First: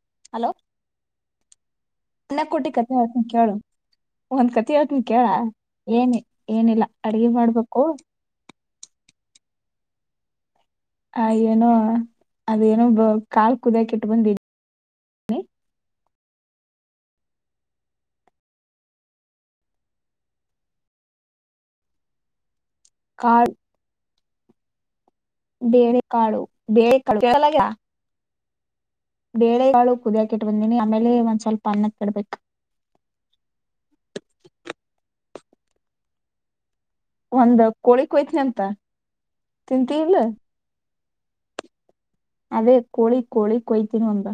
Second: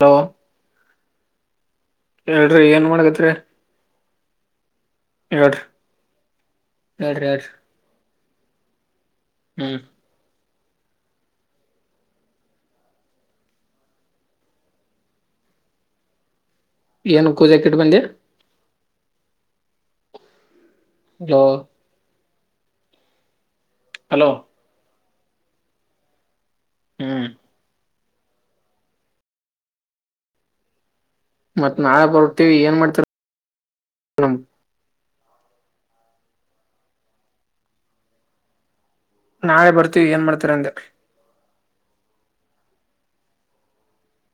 Hello ಅನ್ನ ಹೇಳ್ರಿ ಕೊಟ್ಟಿ ಏನ್ ಕತೆ ಹೇಳ್ತನಿ ಮಾಡಕತ್ರಿ ಕೇಳು ಒಂದ್ ಕಟ್ಟ ಪ್ರತ ಹನ ಕೇಳ ಹೇಳ್ರಿ ಏನ್ ಏನಿಲ್ಲ ಹೇಳ್ರಿ ಅಡಗೆ ಹೇಳ್ರಿ ಮಾಡ್ಬೇಕು ಹ್ಮ್ ಆ ಏನೋ ಅದೇನೋ ಬ ಕಾಲ್ ಕುದಿಯಕ ಇಟ್ಟ ಬಂದ ಏನು ಪೂಜಾಕಿಟ್ ಬಂದ್ಯಾ ಜೋ ಕ ಹಲೋ ಬೇರೆ ಕಾಳು ಬೇರೆ ಕಾಳು ಹ್ಮ್ [inaudible] ಬೇಳೆ ಯಾಳು ಕುದಿಯಕ ಇಟ್ ಬಂದೀನಿ ಮತ್ತ್ ನಾಳೆ ಬರ್ತೇವಿ ಏನ್ ಮಾಡ್ತರ, ಒಂದ್ ಕೋಳಿ ಹೋಯ್ತನಿ ಅಂತ, ನಾಳೆ ತಿಂತಿ ಬರ್ತೀವಿ ಇಲ್ಲ ಏನ್ ಮಾಡ್ತರ ಅಂದೆ, ಅದೇ ಕೋಳಿ ಕೋಳಿ ಕೊಯ್ತನ ಅಂತ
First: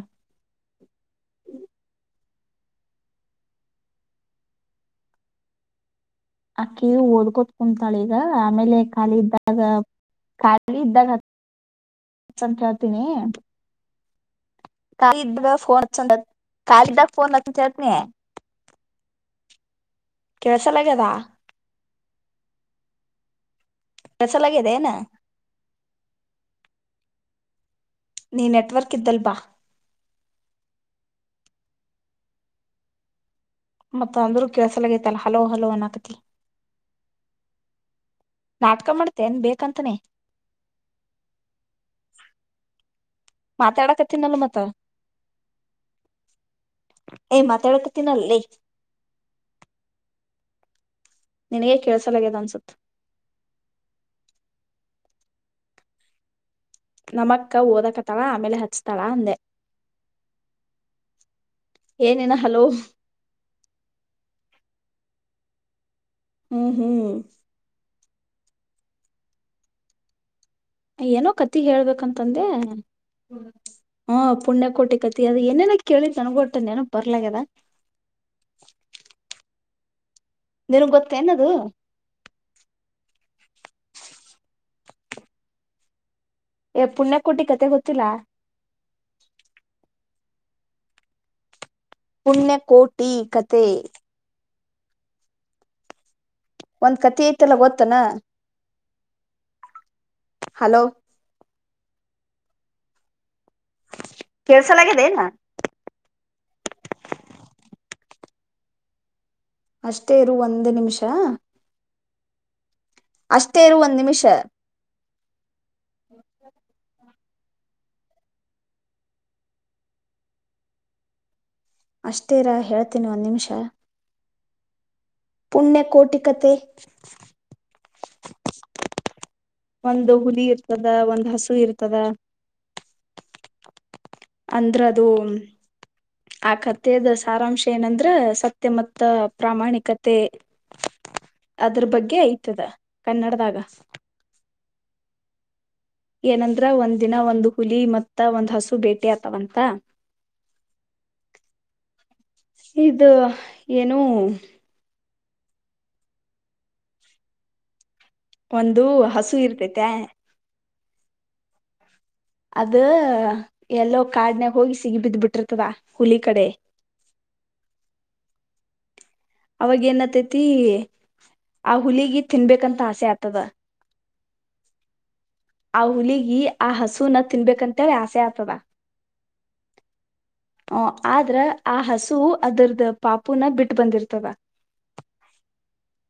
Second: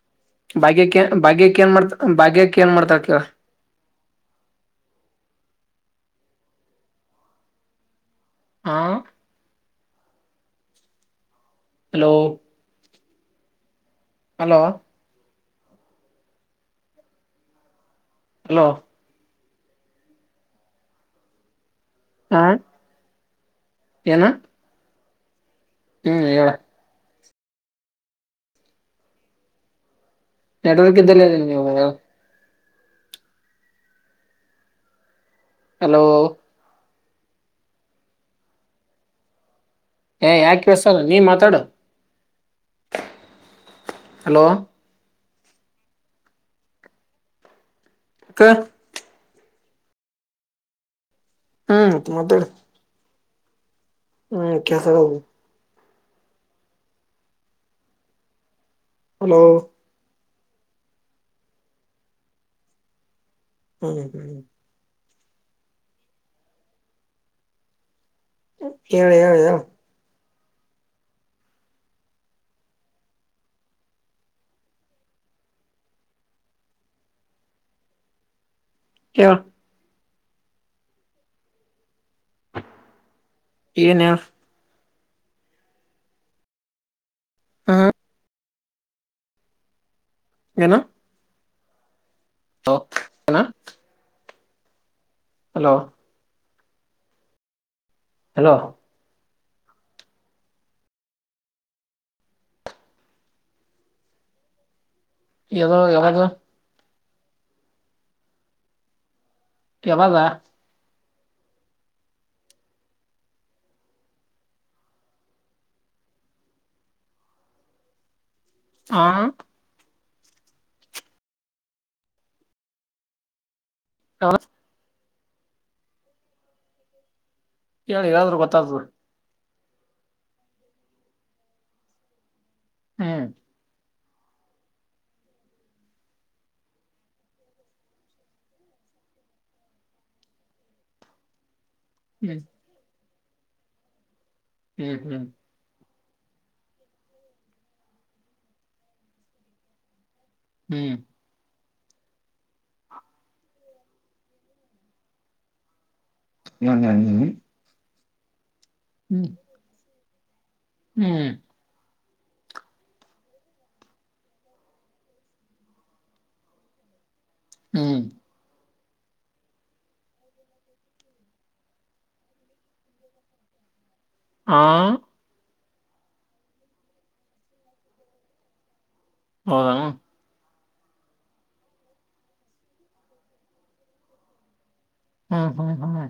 ಭಾಗ್ಯಕ್ಕೆ ಭಾಗ್ಯಕ್ಕೆ ಏನ್ ಮಾಡ್ತ ಭಾಗ್ಯಕ್ಕೆ ಏನ್ ಮಾಡ್ತಾರ. ಅಕ್ಕಿ ಓದಕೊತ್ ಕುಂತಾಳೆ ಹಾ ಆಮೇಲೆ ಖಾಲಿ ಇದ್ದಾಗ. ಖಾಲಿ ಇದ್ದ ಹಲೋ ಸ ಕೇಳ್ತೀನಿ. ಹ ಹಲೋ [unintelligible] ಫೋನ್ಂದ ಕಾಲದಾಗ ೋನ್ ಲ ಚತ ನೀ ಹಲೋ ಕೆಲಸಲ್ಲಗದಾ ಹಾ ಏನ ಕಸಲ್ಲಗತೆನಾ ಹ್ಮ್ ಹೇಳ ನೀ ನೆಟ್ವರ್ಕ್ ಇ್ದಲ್ ಬಾ ನೆಡ್ವರ್ಕ್ ಇದ್ದಲ್ಲಿ ಅಿ ನೀವು ಮತ್ತ ಅಂದ್ರೂ ಕೆಲಸಲಾಗೈತಲ್ಲಾ. ಹಲೋ ಹಲೋ ಅನಾಕತಿ ನಾಟಕ ಮಾಡ್ತೇ ನ್ ಬೇಕು? ಏ ಯಾಕ್ ಕೆಲ್ಸದ ನಿನ್ ಮಾತಾಡು ಮಾತಾಡಕತ್ತಿನಲ್ಲ ಹಲೋ ಮತ್ತ ಹೇ ಮಾತಾಡ್ ತಿನಲ್ಲೇ ನಿನಗೆ ಹ್ಮ್ ಕೇಳಸಲಗ್ಯದ ಮಾತಾಡು ಅನ್ಸುತ್ತ ಹ್ಮ್ ಕೆಲಸದವು ನಮಕ್ಕ ಓದಕತ್ತಳ ಆಮೇಲೆ ಹಚ್ತ ತಳ ಅಂದೇ ಹಲೋ ಏನೇನಾ ಹಲೋ ಹ್ಮ್ ಹ್ಮ್ ಹ್ಮ್ ಹ್ಮ್ ಹೇಳ ಹೇಳ ಹೇಳ ಏನೋ ಕತಿ ಹೇಳ್ಬೇಕಂತಂದೆ ಹು ಪುಣ್ಯಕೋಟಿ ಕತಿ ಅದ ಏನೇನ ಕೇಳಿದೆ ನನಗು ಅಟ್ಟೆ ನೆನಪುಬರಲಾಗದ ಹ ನಿನ್ನಗೆ ಗೊತ್ತೇನದು ಏನ್ ಹೇಳು ಹೇ ಪುಣ್ಯಕೋಟಿ ಕೋಟಿ ಕತೆೆ ಹ್ಮ ಗೊತ್ತಿಲ್ಲ ಏನು ಪುಣ್ಯಕೋಟಿ ಏನ ಕತೆ ಹಲೋ ಒಂದ್ ಕತೆ ಐತೆಲ್ಲ ಗೊತ್ತ ತಾನಾ ಹಲೋ ಹಲೋ ಕೆಳಸಲಾಗದೆನು ಯದೋ ಯಾವಾಗ ಅಷ್ಟೇ ಯಾವಾಗ ಇರು ಒಂದು ನಿಮಿಷ [inaudible] ಅಷ್ಟೇ ಇರು ಒಂದ್ ನಿಮಿಷ ಹಾ ಅಷ್ಟೇರಾ ಹೇಳ್ತೀನಿ ಒಂದ್ ನಿಮಿಷ ಹಾ ಪುಣ್ಯಕೋಟಿ ಕತೆ ಹೇಳು ಹೇಳಿದ್ರೆ ಗೊತ್ತಾಗುತ್ತೆ ಒಂದು ಹುಲಿ ಇರ್ತದ ಒಂದು ಹಸು ಇರ್ತದ ಹ್ಮ್ ಅಂದ್ರ ಅದು ಆ ಕಥೆದ ಸಾರಾಂಶ ಏನಂದ್ರ ಸತ್ಯ ಮತ್ತ ಪ್ರಾಮಾಣಿಕತೆ ಅದ್ರ ಬಗ್ಗೆ ಆಯ್ತದ ಕನ್ನಡದಾಗ ಹ್ಮ್ ಹ್ಮ್ ಏನಂದ್ರ ಒಂದ ದಿನ ಒಂದು ಹುಲಿ ಮತ್ತ ಒಂದ್ ಹಸು ಬೇ ಹ್ಮ್ ಇದು ಏನೂ ಹ್ಮ ಹ್ಮ ಹ್ಮ್ ಒಂದು ಹ್ಮ್ ಹಸು ಇರ್ತೈತೆ ಹ್ಮ್ ಅದ ಎಲ್ಲೋ ಕಾಡ್ನಾಗ ಹೋಗಿ ಸಿಗಿ ಬಿದ್ದ್ ಬಿಟ್ಟಿರ್ತದ ಹುಲಿ ಕಡೆ ಹ್ಮ್ ಅವಾಗ ಏನ್ತಾಯಿತಿ ಆ ಹುಲಿಗಿ ತಿನ್ಬೇಕಂತ ಆಸೆ ಆತದ ಆಂ ಆ ಹುಲಗಿ ಆ ಹಸುನ ತಿನ್ಬೇಕಂತೇಳ ಆಸೆ ಆಗ್ತದ ಹೌದು ಹ ಆದ್ರ ಆ ಹಸು ಅದ್ರದ ಪಾಪುನ ಬಿಟ್ಟ ಬಂದಿರ್ತದ ಹ್ಮ್ ಹ್ಮ್ ಹ್ಮ್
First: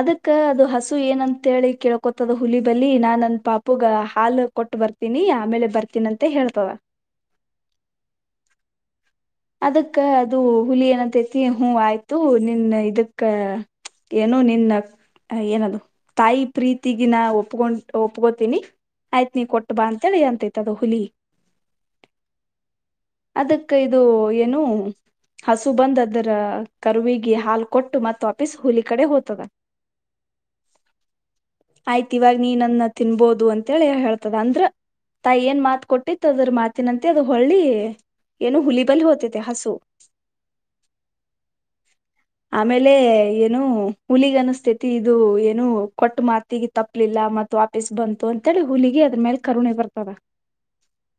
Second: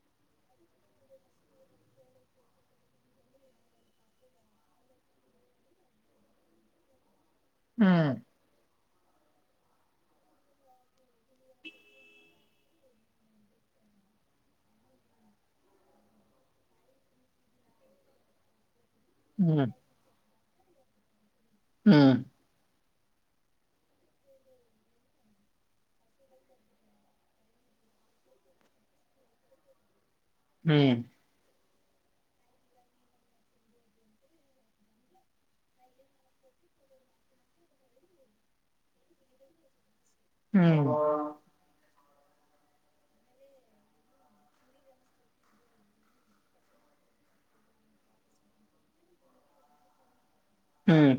ಅದಕ್ಕ ಅದು ಹಸು ಏನಂತಿ ಕೇಳ್ಕೊತದ ಹುಲಿ ಬಲಿ ನಾನ್ ನನ್ ಪಾಪುಗ ಹಾಲು ಕೊಟ್ಟ ಬರ್ತೀನಿ ಆಮೇಲೆ ಬರ್ತೀನಿ ಅಂತ ಹೇಳ್ತವ ಹ್ಮ್ ಅದಕ್ಕ ಅದು ಹುಲಿ ಏನಂತೇತಿ ಹುಂ ಆಯ್ತು ನಿನ್ನ ಇದಕ್ಕ ಏನು ನಿನ್ನ ಏನದು ತಾಯಿ ಪ್ರೀತಿಗಿನಾ ಒಪ್ಕೊಂಡ ಒಪ್ಕೋತೀನಿ ಆಯ್ತ್ ನೀ ಕೊಟ್ಟ ಹ್ಮ್ ಬಾ ಅಂತೇಳಿ ಅಂತಯಿತ್ ತದು ಹುಲಿ ಹ್ಮ್ ಅದಕ್ಕ ಇದು ಅದು ಏನು ಹಸು ಬಂದ ಅದರ ಕರುವಿಗೆ ಹಾಲು ಕೊಟ್ಟು ಮತ್ತ ವಾಪೀಸ್ ಹುಲಿ ಕಡೆ ಹೋಯಿತದ ಹ್ಮ್ ಆಯ್ತು ಇವಾಗ ನೀನನ್ನ ತಿನ್ಬೋದು ಅಂತೇಳಿ ಹೇಳ್ತದ ಅಂದ್ರ ತಾಯಿ ಏನ್ ಮಾತ ಕೊಟ್ಟಿತ್ತು ಅದ್ರ ಮಾತಿನಂತೆ ಅದ ಹೊಳ್ಳಿ ಏನು ಹುಲಿ ಬಲ್ ಹೋತಾಯಿತೇ ಹಸು ಹ್ಮ್ ಅಮೇಲ್ ಹ್ಮ್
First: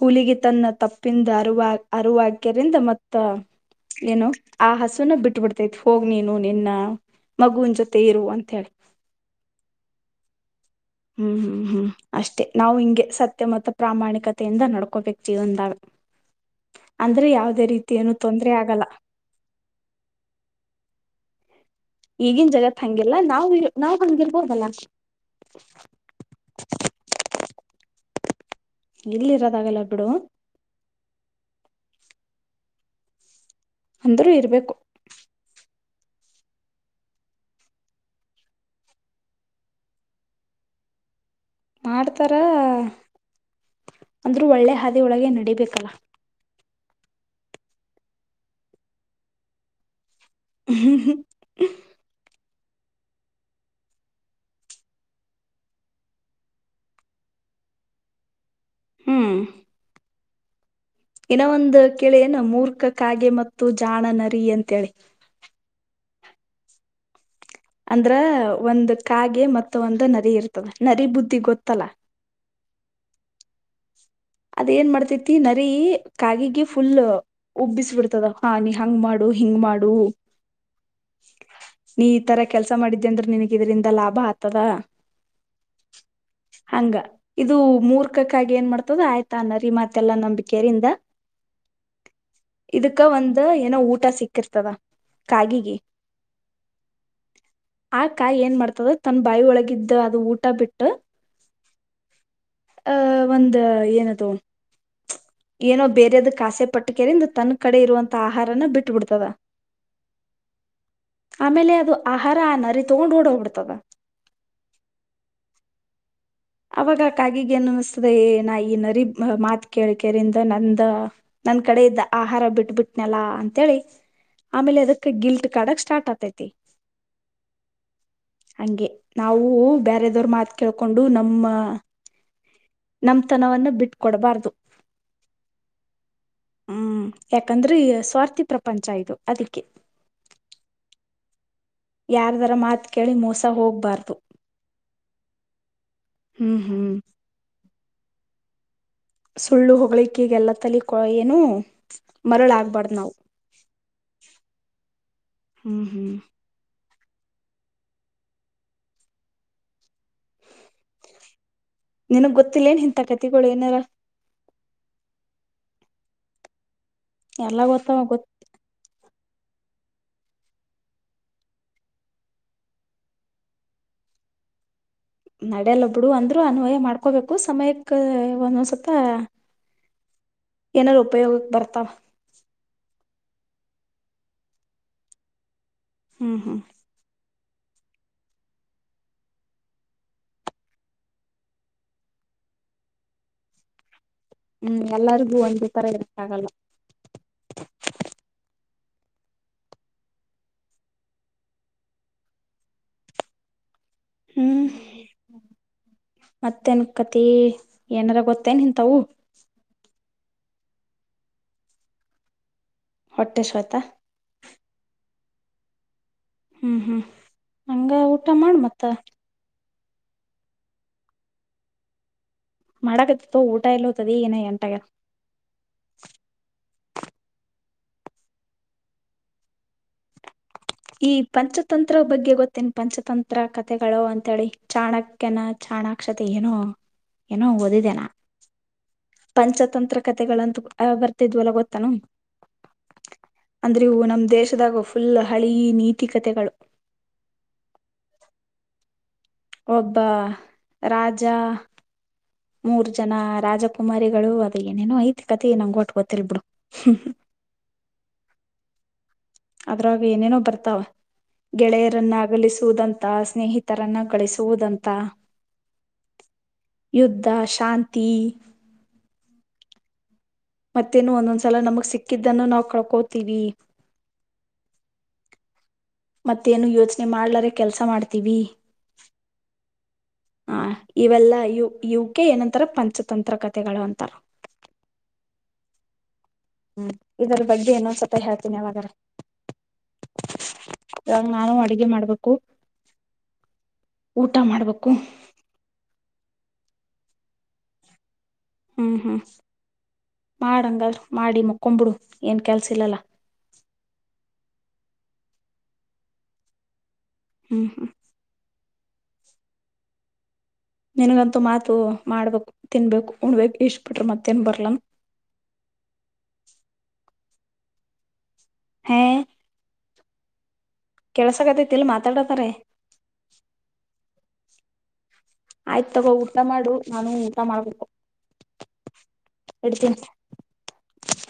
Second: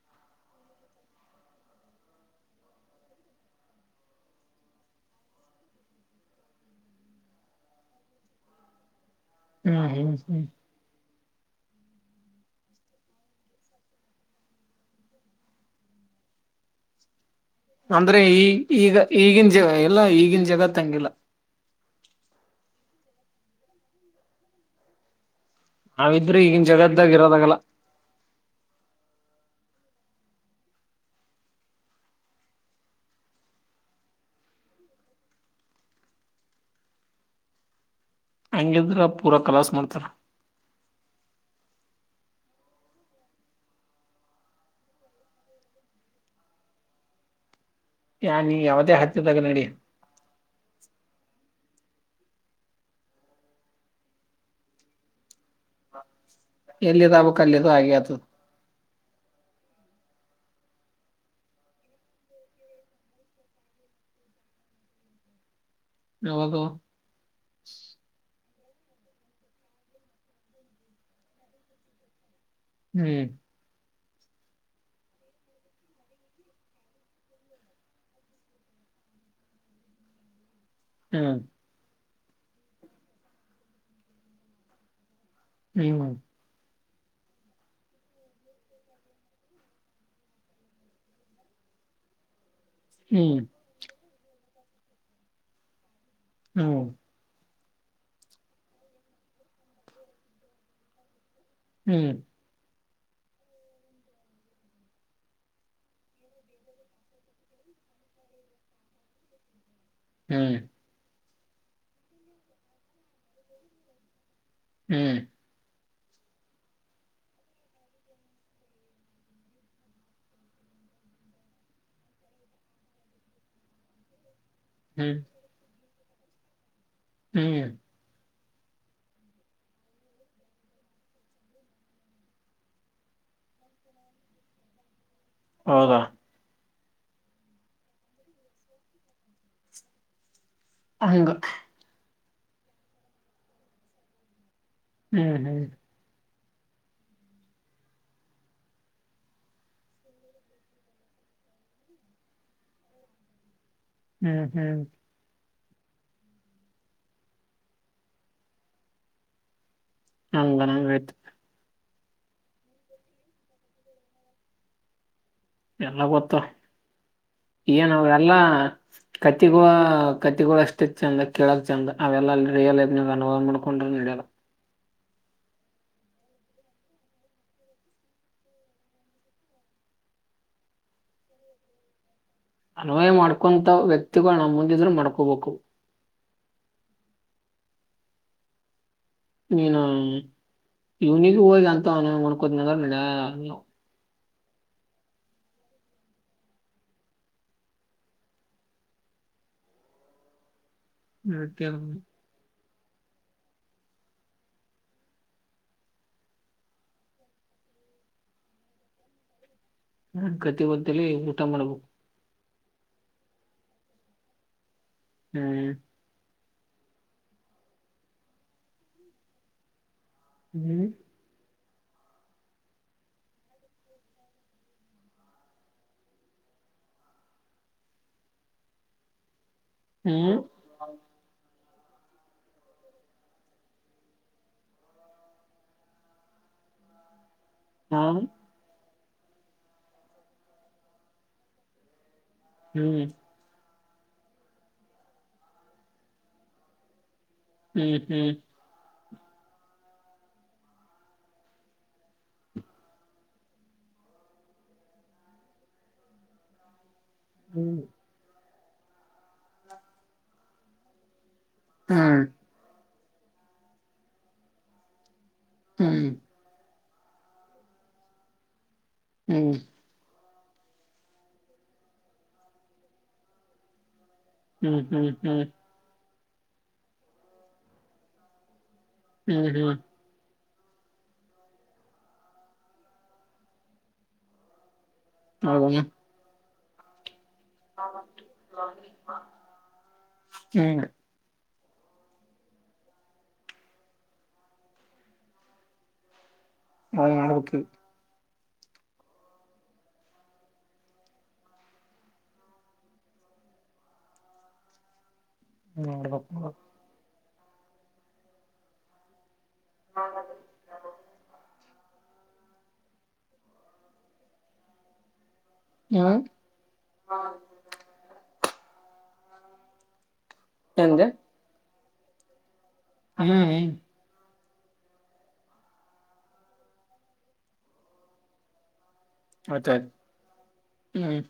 ಹುಲಿಗೆ ತನ್ನ ತಪ್ಪಿಂದ ಅರುವ ಅರುವರುವಕ್ಯದಿಂದ ಮತ್ತ ಏನು ಆ ಹಸುನ ಬಿಟ್ಬಿಡ್ತೈತಿ ಹೋಗ ನೀನು ನಿನ್ನ ಮಗುವನ್ ಜೊತೆ ಇರು ಅಂತ ಹೇಳಿ ಹ್ಮ ಹ್ಮ ಹ್ಮ ಹ್ಮ್ ಹ್ಮ್ ಹ್ಮ್ ಅಷ್ಟೇ ನಾವು ಹಿಂಗೆ ಸತ್ಯ ಮತ್ತು ಪ್ರಾಮಾಣಿಕತೆಯಿಂದ ನಡ್ಕೋಬೇಕ್ ಜೀವನ್ದಾಗ ಅಂದ್ರೆ ಯಾವ ಅಂದ್ರೆ ಈ ಈಗ ಈಗಿನ್ ಜ ಎಲ್ಲ ಈಗಿನ್ ಜಗತ್ ಹಂಗಿಲ್ಲ ಈಗಿನ್ ಜಗತ್ ಹಂಗಿಲ್ಲ ನಾವು. ನಾವ್ ಹಂಗಿರಬಹುದಲ್ಲ ನಾವಿದ್ರೂ ಈಗಿನ್ ಜಗದ್ದಾಗಿ ಇರೋದಾಗಲ್ಲ ಇಲ್ಲಿ ಇರೋದಾಗಲ್ಲ ಬಿಡು ಅಂದ್ರೂ ಇರ್ಬೇಕು ಹಂಗಿದ್ರ ಪೂರಾ ಕಲಾಸ್ ಮಾಡ್ತಾರ ಮಾಡ್ತಾರ ಅಂದ್ರರು ಒಳ್ಳೆ ಹಾದಿಯೋಳಗೆ ನಡೀಬೇಕಲ್ಲ ಯಾ ನೀ ಯಾವುದೇ ಹಟ್ದಾಗ ನಡಿ ಹ್ಮ ಹ್ಮ ಎಲ್ಲಿದ್ ಆಗ್ಬೇಕ್ ಅಲ್ಲಿದು ಅಗೆ ಆಗ್ತದ್ ಹ್ಮ್ ಇನ್ನ ಒಂದು ಕೆಳ ಏನು ಮೂರ್ಖ ಕಾಗೆ ಮತ್ತು ಜಾಣ ನರಿ ಅಂತೇಳಿ ಯಾವದು ಅಂದ್ರ ಒಂದ ಕಾಗೆ ಮತ್ತ ಒಂದು ನರಿ ಇರ್ತದ ನರಿ ಬುದ್ಧಿ ಗೊತ್ತಲ್ಲ ಹ್ಮ್ ಅದ ಏನ್ ಮಾಡ್ತೇತಿ ನರಿ ಕಾಗಿಗೆ ಫುಲ್ ಉಬ್ಬಿಸ ಬಿಿಡ್ತದ ಹಾ ನೀ ಹಂಗ ಮಾಡು ಹಿಂಗ ಮಾಡು ಹ್ಮ ನೀ ಈ ತರ ಕೆಲ್ಸ ಮಾಡಿದ್ದೆ ಅಂದ್ರ ನಿನಗೆ ಇದರಿಂದ ಲಾಭ ಆತದ ಹ್ಮ ಹಂಗ ಇದು ಮೂರ್ಖಕ್ಕಾಗಿ ಏನ್ ಮಾಡ್ತದ ಆಯ್ತ ತಾನರಿ ಮತ್ತೆಲ್ಲಾ ನಂಬಿಕೆಯರಿಂದ ಇದಕ್ಕ ಹ್ಮ್ ಒಂದು ಏನೋ ಊಟ ಸಿಕ್ ಹಕಿರ್ತದ ಕಾಗಿಗ ಹ್ಮ ಆಕಿ ಏನ್ ಮಾಡ್ತದ ತನ್ ಬಾಯಿ ಒಳಗಿದ್ದ ಅದು ಊಟ ಬಿಟ್ಟು. ಹ್ಮ್ ಅಹ ಒಂದ ಏನ ದೊನ್ ಏನೋ ಬೇರೆಯದ ಕಾಸೆಪಟ್ಟು ಕೆರಿಿಂದ ತನ್ನ ಕಡೆ ಇರುವಂಥ ಆಹಾರನ ಬಿಟ್ಟುಬಿಡ್ತದ ಹ್ಮ್ ಆಮೇಲೆ ಅದು ಆಹಾರ ನರಿ ತಗೊಂಡ್ ಓಡ ಹೋಗ್ಬಿಡ್ತದ, ಹ್ಮ್ ಅವಾಗ ಕಾಗಿಗ ಏನ್ ಅನಿಸತದೆ ಏ ನಾ ಈ ನರಿ ಮಾತ ಕೇಳ್ಿಕರಿಂದ ನಂದ ನನ್ ಕಡೆ ಇದ್ದ ಆಹಾರ ಬಿಟ್ಬಿಟ್ನಲ ಅಂತೇಳಿ ಆಮೇಲೆ ಅದಕ್ ಹ್ಮ್ ಗಲ್ಟ್ ಕಡಕ್ ಸ್ಟಾರ್ಟ್ ಆತ ಪತ್ತತಿ ಹ್ಮ್ ಹಂಗೆ ನಾವು ಬೇರೆದವರ್ ಮಾತ್ ಕೇಳ್ಕೊಂಡು ನ ನಮ್ಮ ನಮ್ತನವನ್ನ ಬಿಟ್ಟಕೊಡ್ಬಾರ್ದು, ಹೌದಾ ಹ್ಮ್ ಯಾಕಂದ್ರೆ ಸ್ವಾರ್ಥಿ ಪ್ರಪಂಚ ಇದು ಅದಕ್ಕೆ ಹ ಯಾರದರ ಮಾತ ಕೇಳಿ ಮೋಸ ಹೋಗ್ಬಾರ್ದು ಹ್ಮ್ ಹ್ಮ್ ಹ್ಮ್ ಹ್ಮ್ ಸುಳ್ಳು ಹೊ್ಲಿಿಕಗೆಲ್ಲ ತಲಿ ಏನು ಮರಳ ಆಗ್ಬಾರಡ್ದ್ ನಾವ್ ಹ್ಮ್ ಹ್ಮ್ ಹ್ಮ್ ಹ್ಮ್ ಹಲ್ಲ ನಂಗ ಆಯ್ತು ನಿನಗ್ ಗೊತ್ತಿಲ್ಲ ಏನ್ ಇಂಂತ ಕತಿಗ ಏನಾರ ಎಲ್ಲ ಗೊತ್ತ ಎಲ್ಲ ಏನ ಗೊತ್ತಾವ ಅವಲ್ಲ ಕತ್ತಿಗಳು ಕತ್ತಿಗಳು ಅಷ್ಟೇ ಚಂದ ಕಳಕ್ ಚೆಂದ ಅವೆಲ್ಲ ಅಲ್ಲಿ ರಿಯಲ್ ೈಫ್ ಅನವ ಮಾಡ್ಕೊಂಡ್ರ ನಡ್ಯಲ್ಲ ನಡೆಯಲ್ಲೊಬ್ಡು ಅಂದ್ರು ಅನ್ವಯ ಮಾಡ್ಕೋಬೇಕು ಸಮಯಕ್ ಒಂದೊಂದ್ಸತ ಏನಾದ್ರು ಉಪಯೋಗಕ್ ಬರ್ತಾವ ಅನ್ವಯ ಮಾಡ್ಕೊಂತ ವ್ಯಕ್ತಿಗಳು ನಮ್ ಮುಂದಿದ್ರು ಮಾಡ್ಕೋಬೇಕು ಹ್ಮ್ ಹ್ಮ್ ನೀನು ಇವನಿಗೆ ಹೋಗಿ ಅಂತ ನ್ಕೋತಿ ಅಂದ್ರ ನಡ ನೀವು ಹ್ಮ್ ಎಲ್ಲರಿಗೂ ಒಂದು ತರ ಇಕ್ಕಾಗಲ್ಲ ಅತ ಹ್ಮ್ ಮತ್ತೆನ್ಕತಿ ಏನಾರ ಗೊತ್ತೇನಂತವು ನ ಗತಿ ಬಂತಲಿ ಊಟ ಮಾಡ್ಬೇಕು ಹೊಟ್ಟೆೇಶತ ಹ್ಮ್ ಹ್ಮ್ ಹ್ಮ್ ಹಂಗ ಊಟ ಮಾಡ ಮತ್ತ ಹ್ಮ್ ಮಾಡಕತ್ತತೋ ಊಟ ಇಲ್ತದ ಏನ ಎಂಟಾಗ ಹ್ಮ್ ಈ ಪಂಚ ತಂತ್ರ ಬಗ್ಗೆ ಗೊತ್ತೇನ ಪಂಚತಂತ್ರ ಕಥೆಗಳು ಅಂತೇಳಿ ಚಾಣಕ್ಯನ ಚಾಣಾಕ್ಷತೆ ಏನು ಏನೋ ಹಾ ಓದಿದೆನಾ ಪಂಚತಂತ್ರ ಕತೆೆಗಳಂತೂ ಬರ್ತಿದ್ವಲ ಗೊತ್ತಾನ ಹ್ಮ್ ಅಂದ್ರೆ ಇವು ನಮ್ ದೇಶದಾಗ ಫುಲ್ ಹಳೆಯ ನೀತಿಕತೆಗಳು ಹ್ಮ್ ಹ್ಮ್ ಒಬ್ಬ ರಾಜ ಮೂರ್ ಜನ ರಾಜಕುಮಾರಿಗಳು ಅದ ಏನೇನೋ ಐತಿ ಕತಿ ನಂಗು ಅಟ್ ಗೊತ್ತಿಲ್ಲ ಬಿಡು ಹ್ಮ್ ಅದ್ರಾಗ ಏನೇನೋ ಬರ್ತಾವ ಗೆಳೆಯರನ್ನ ಹ್ಮ್ ಅಗಲಿಸುವುದಂತೆ ಸ್ನೇಹಿತರನ್ನ ಗಳಿಸುವುದಂತ ಹ್ಮ್ ಯುದ್ಧ ಶಾಂತಿ ಹ್ಮ್ ಮತ್ತೇನು ಒಂದೊಂದ್ಸಲ ನಮಗ್ ಸಿಕ್ಕಿದ್ದನ್ನು ನಾವು ಕಳ್ಕೋತೀವಿ ಹ್ಮ್ ಹ್ಮ್ ಹ್ಮ್ ಮತ್ತೇನು ಯೋಚನೆ ಮಾಡ್ಲರೆ ಕೆಲಸ ಮಾಡ್ತೀವಿ ಹ್ಮ್ ಹ್ಮ್ ಹ ಇವೆಲ್ಲ ಯವು ಕೆ ಏನಂತಾರ ಪಂಚತಂತ್ರ ಕತೆೆಗಳು ಅಂತಾರ ಹೌದೇನು ಹ್ಮ್ ಇದರ ಬಗ್ಗೆ ಇನೊಂದ್ಸತ್ತ ಹೇಳ್ತೀನಿ ಯಾವಾದ್ರ ಹ್ಮ್ ಇವಾಗ ನಾನು ಅಡಿಗೆ ಮಾಡ್ಬೇಕು ಊಟ ಮಾಡ್ಬೇಕು ನಾನ್ ಮಾಡಬೇಕು ಈಗ ಹ್ಮ್ ಹ್ಮ್ ಮಾಡಹಾಗದ್ರಾ ಮಾಡಿ ಮುಕ್ಕೊಂಬಿಡು ಏನ್ ಕೆಲ್ಸ ಇಲ್ಲಲ್ಲ ಮಾಡಬೇಕು ಹ್ಮ್ ಹ್ಮ್ ಹೌದು ನಿನಗಂತೂ ಮಾತು ಮಾಡ್ಬೇಕು ತಿನ್ಬೇಕು ಉಣಬೇಕು ಇಷ್ಟ ಬಿಟ್ರೆ ಮತ್ತೇನ್ ಬರ್ಲನ್ ಹ ಹಾಂ ಎಂದೆ ಕೆಲ್ಸಕತೈತಿ ಇಲ್ಲಿ ಮಾತಾಡತಾರೆ ಹ್ಮ್ ಹ್ಮ್ ಆಯ್ತು ತಗೋ ಊಟ ಮಾಡು ನಾನು ಊಟ ಮಾಡ್ಬೇಕು ಆಯಿತು ಇಡ್ತೀನಿ. ಆಯಿತು ಹು